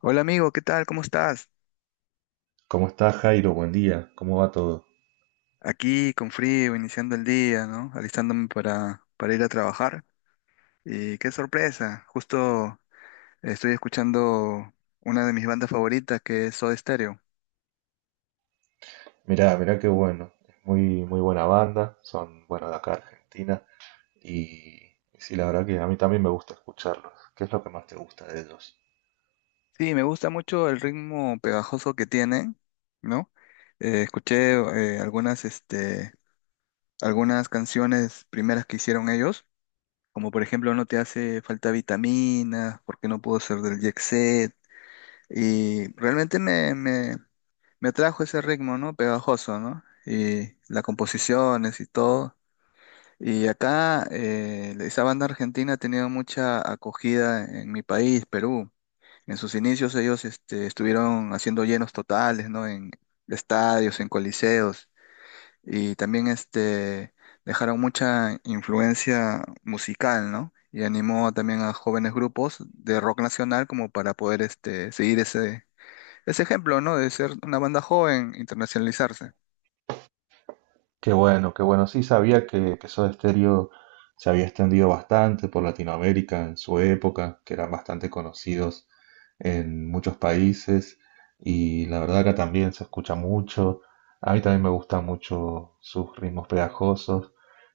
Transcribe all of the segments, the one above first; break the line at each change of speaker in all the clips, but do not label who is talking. Hola amigo, ¿qué tal? ¿Cómo estás?
¿Cómo estás, Jairo? Buen día. ¿Cómo va todo?
Aquí con frío, iniciando el día, ¿no? Alistándome para ir a trabajar. Y qué sorpresa, justo estoy escuchando una de mis bandas favoritas que es Soda Stereo.
Mirá, mirá qué bueno. Es muy, muy buena banda. Son, bueno, de acá Argentina. Y sí, la verdad que a mí también me gusta escucharlos. ¿Qué es lo que más te gusta de ellos?
Sí, me gusta mucho el ritmo pegajoso que tienen, ¿no? Escuché eh, algunas, este, algunas canciones primeras que hicieron ellos, como por ejemplo No te hace falta vitamina, ¿Por qué no puedo ser del Jet Set? Y realmente me trajo ese ritmo, ¿no? Pegajoso, ¿no? Y las composiciones y todo. Y acá esa banda argentina ha tenido mucha acogida en mi país, Perú. En sus inicios ellos estuvieron haciendo llenos totales, ¿no? En estadios, en coliseos. Y también dejaron mucha influencia musical, ¿no? Y animó también a jóvenes grupos de rock nacional como para poder seguir ese ejemplo, ¿no? De ser una banda joven, internacionalizarse.
Qué bueno, qué bueno. Sí, sabía que Soda Stereo se había extendido bastante por Latinoamérica en su época, que eran bastante conocidos en muchos países y la verdad acá también se escucha mucho. A mí también me gustan mucho sus ritmos pegajosos,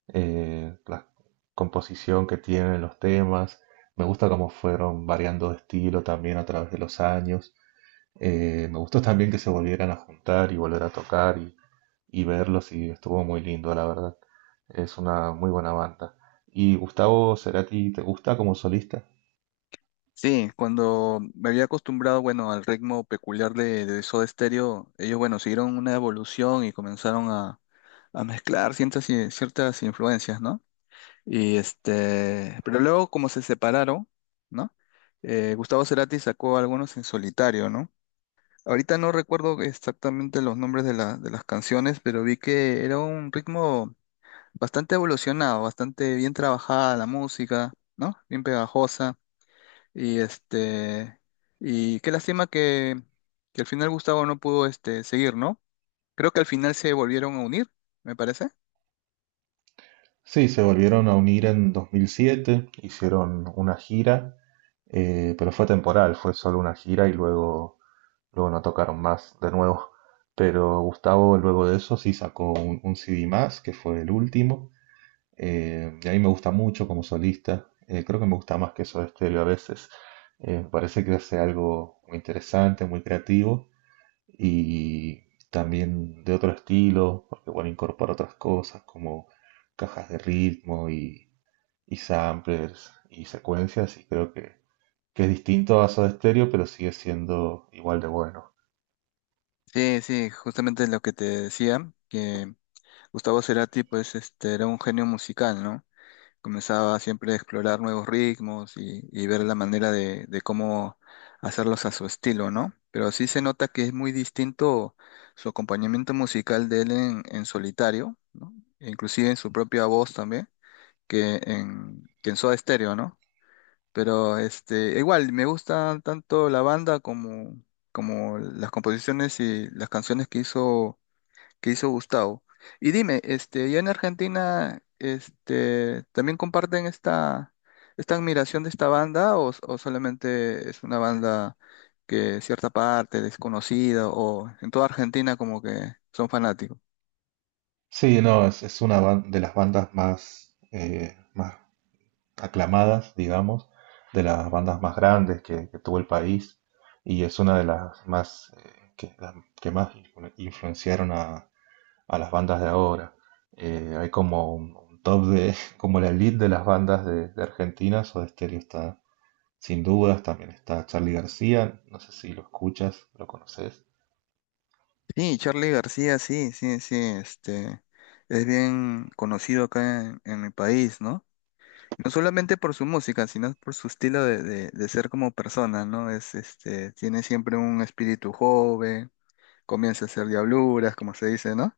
la composición que tienen los temas. Me gusta cómo fueron variando de estilo también a través de los años. Me gustó también que se volvieran a juntar y volver a tocar y verlos y estuvo muy lindo, la verdad. Es una muy buena banda. ¿Y Gustavo Cerati te gusta como solista?
Sí, cuando me había acostumbrado, bueno, al ritmo peculiar de Soda Stereo, ellos, bueno, siguieron una evolución y comenzaron a mezclar ciertas influencias, ¿no? Pero luego como se separaron, ¿no? Gustavo Cerati sacó algunos en solitario, ¿no? Ahorita no recuerdo exactamente los nombres de las canciones, pero vi que era un ritmo bastante evolucionado, bastante bien trabajada la música, ¿no? Bien pegajosa. Y este, y qué lástima que al final Gustavo no pudo seguir, ¿no? Creo que al final se volvieron a unir, me parece.
Sí, se volvieron a unir en 2007, hicieron una gira, pero fue temporal, fue solo una gira y luego no tocaron más de nuevo. Pero Gustavo luego de eso sí sacó un CD más, que fue el último. Y a mí me gusta mucho como solista. Creo que me gusta más que Soda Stereo a veces. Me parece que hace algo muy interesante, muy creativo y también de otro estilo, porque bueno, incorpora otras cosas como cajas de ritmo y samplers y secuencias y creo que es distinto a Soda Stereo, pero sigue siendo igual de bueno.
Sí, sí, justamente lo que te decía, que Gustavo Cerati, pues, era un genio musical, ¿no? Comenzaba siempre a explorar nuevos ritmos y ver la manera de cómo hacerlos a su estilo, ¿no? Pero sí se nota que es muy distinto su acompañamiento musical de él en solitario, ¿no? E inclusive en su propia voz también que en Soda Stereo, ¿no? Pero igual, me gusta tanto la banda como las composiciones y las canciones que hizo Gustavo. Y dime, ya en Argentina, ¿también comparten esta admiración de esta banda o solamente es una banda que cierta parte desconocida o en toda Argentina como que son fanáticos?
Sí, no, es una de las bandas más, más aclamadas, digamos, de las bandas más grandes que tuvo el país y es una de las más las que más influenciaron a las bandas de ahora. Hay como un top de, como la elite de las bandas de Argentina. Soda Stereo está sin dudas, también está Charly García, no sé si lo escuchas, lo conoces.
Sí, Charlie García, sí, sí, sí, este, es bien conocido acá en mi país, ¿no? No solamente por su música, sino por su estilo de ser como persona, ¿no? Tiene siempre un espíritu joven, comienza a hacer diabluras, como se dice, ¿no?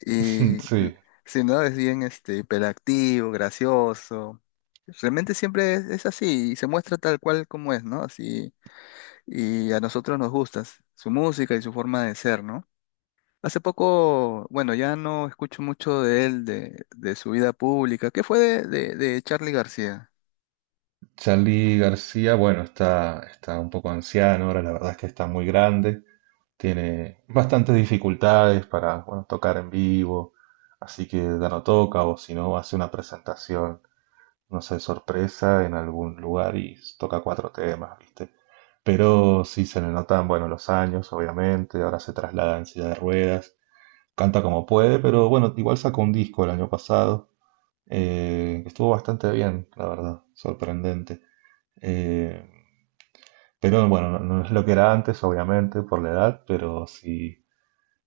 Y, l-
Sí,
sí, ¿no? Es bien, hiperactivo, gracioso. Realmente siempre es así y se muestra tal cual como es, ¿no? Así, y a nosotros nos gusta su música y su forma de ser, ¿no? Hace poco, bueno, ya no escucho mucho de él, de su vida pública. ¿Qué fue de Charly García?
Charly García, bueno, está un poco anciano, ahora la verdad es que está muy grande. Tiene bastantes dificultades para, bueno, tocar en vivo, así que ya no toca o si no hace una presentación, no sé, sorpresa en algún lugar y toca cuatro temas, ¿viste? Pero sí se le notan, bueno, los años, obviamente, ahora se traslada en silla de ruedas, canta como puede, pero bueno, igual sacó un disco el año pasado, que estuvo bastante bien, la verdad, sorprendente. Eh, pero bueno, no, no es lo que era antes, obviamente, por la edad, pero sí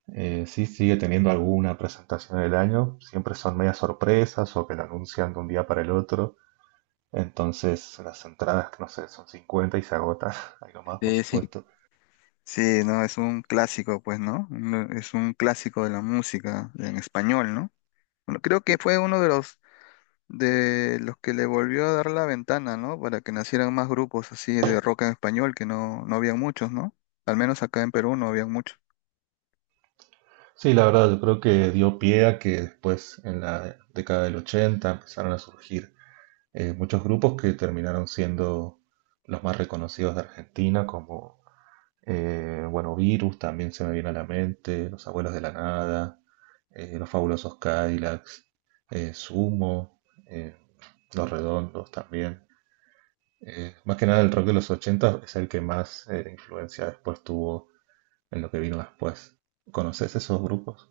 sí, sigue teniendo alguna presentación del año, siempre son medias sorpresas o que lo anuncian de un día para el otro. Entonces las entradas, no sé, son 50 y se agotan, algo más por
Sí, sí.
supuesto.
Sí, no, es un clásico, pues, ¿no? Es un clásico de la música en español, ¿no? Bueno, creo que fue uno de los que le volvió a dar la ventana, ¿no? Para que nacieran más grupos así de rock en español, que no había muchos, ¿no? Al menos acá en Perú no había muchos.
Sí, la verdad, yo creo que dio pie a que después en la década del 80 empezaron a surgir muchos grupos que terminaron siendo los más reconocidos de Argentina, como bueno, Virus también se me viene a la mente, Los Abuelos de la Nada, Los Fabulosos Cadillacs, Sumo, eh, Los Redondos también. Más que nada el rock de los 80 es el que más influencia después tuvo en lo que vino después. ¿Conoces esos grupos?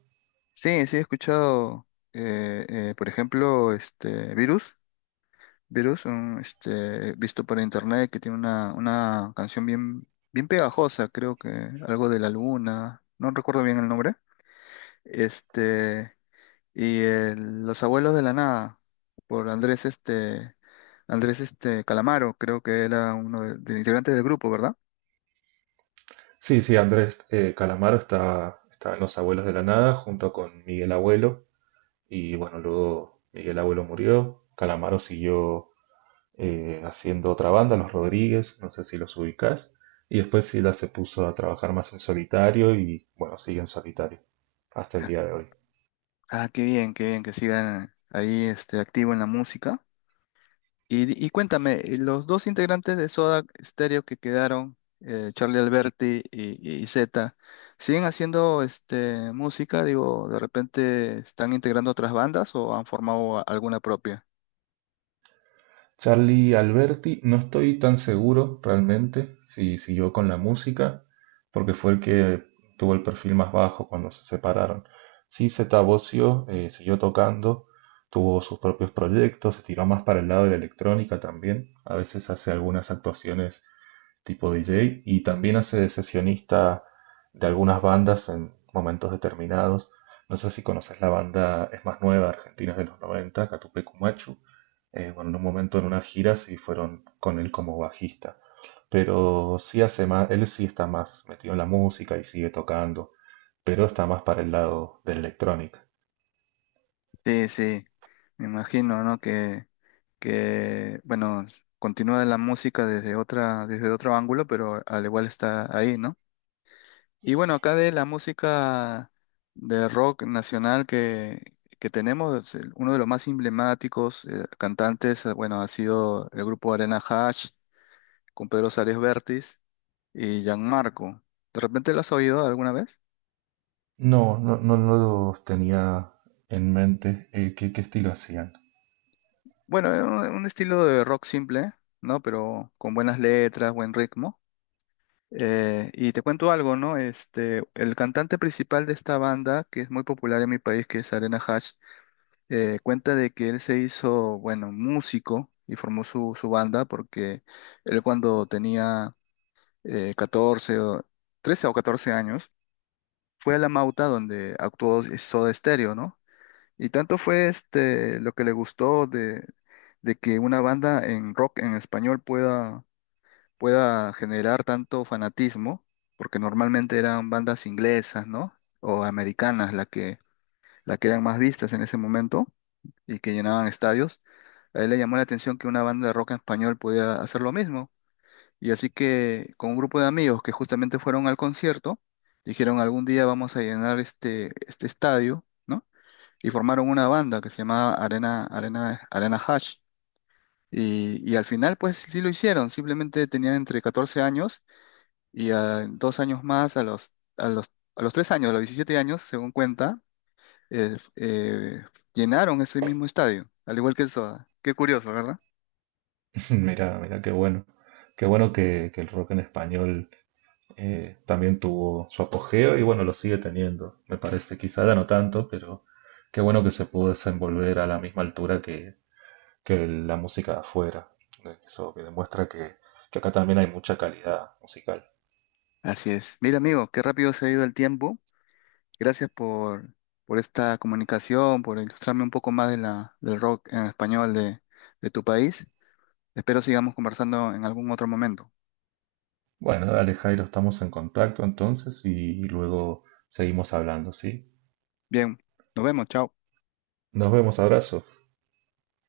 Sí, sí he escuchado, por ejemplo, este Virus. Virus, visto por internet, que tiene una canción bien, bien pegajosa, creo que algo de la luna, no recuerdo bien el nombre. Este, y el Los Abuelos de la Nada, por Andrés Calamaro, creo que era uno de los integrantes del grupo, ¿verdad?
Sí, sí, Andrés Calamaro está en Los Abuelos de la Nada junto con Miguel Abuelo y bueno, luego Miguel Abuelo murió, Calamaro siguió haciendo otra banda, Los Rodríguez, no sé si los ubicás. Y después Sila se puso a trabajar más en solitario y bueno, sigue en solitario hasta el día de hoy.
Ah, qué bien que sigan ahí, activo en la música. Y cuéntame, los dos integrantes de Soda Stereo que quedaron, Charlie Alberti y Zeta, ¿siguen haciendo música? Digo, ¿de repente están integrando otras bandas o han formado alguna propia?
Charlie Alberti, no estoy tan seguro realmente si siguió con la música, porque fue el que tuvo el perfil más bajo cuando se separaron. Sí, Zeta Bosio siguió tocando, tuvo sus propios proyectos, se tiró más para el lado de la electrónica también. A veces hace algunas actuaciones tipo DJ y también hace de sesionista de algunas bandas en momentos determinados. No sé si conoces la banda, es más nueva, Argentina, es de los 90, Catupecu Machu. Bueno, en un momento en una gira sí fueron con él como bajista, pero sí hace más, él sí está más metido en la música y sigue tocando, pero está más para el lado del electrónica.
Sí, sí, me imagino, ¿no? Que bueno, continúa la música desde otro ángulo, pero al igual está ahí, ¿no? Y bueno, acá de la música de rock nacional que tenemos, uno de los más emblemáticos cantantes, bueno, ha sido el grupo Arena Hash con Pedro Suárez Vértiz y Gianmarco. ¿De repente lo has oído alguna vez?
No, no, no, no los tenía en mente qué estilo hacían.
Bueno, era un estilo de rock simple, ¿no? Pero con buenas letras, buen ritmo. Y te cuento algo, ¿no? El cantante principal de esta banda, que es muy popular en mi país, que es Arena Hash, cuenta de que él se hizo, bueno, músico y formó su banda porque él cuando tenía eh, 14, o- 13 o 14 años, fue a La Mauta donde actuó Soda Stereo, ¿no? Y tanto fue lo que le gustó de que una banda en rock en español pueda generar tanto fanatismo, porque normalmente eran bandas inglesas, ¿no? O americanas la que eran más vistas en ese momento y que llenaban estadios. A él le llamó la atención que una banda de rock en español podía hacer lo mismo. Y así que con un grupo de amigos que justamente fueron al concierto, dijeron algún día vamos a llenar este estadio, ¿no? Y formaron una banda que se llamaba Arena Hash. Y al final, pues sí lo hicieron, simplemente tenían entre 14 años y a 2 años más, a los, a los 3 años, a los 17 años, según cuenta, eh, eh, llenaron ese mismo estadio, al igual que eso. Qué curioso, ¿verdad?
Mira, mira, qué bueno. Qué bueno que el rock en español también tuvo su apogeo y bueno, lo sigue teniendo, me parece. Quizá ya no tanto, pero qué bueno que se pudo desenvolver a la misma altura que la música de afuera. Eso que demuestra que acá también hay mucha calidad musical.
Así es. Mira, amigo, qué rápido se ha ido el tiempo. Gracias por esta comunicación, por ilustrarme un poco más del rock en español de tu país. Espero sigamos conversando en algún otro momento.
Bueno, dale Jairo, estamos en contacto entonces y luego seguimos hablando, ¿sí?
Bien, nos vemos, chao.
Nos vemos, abrazo.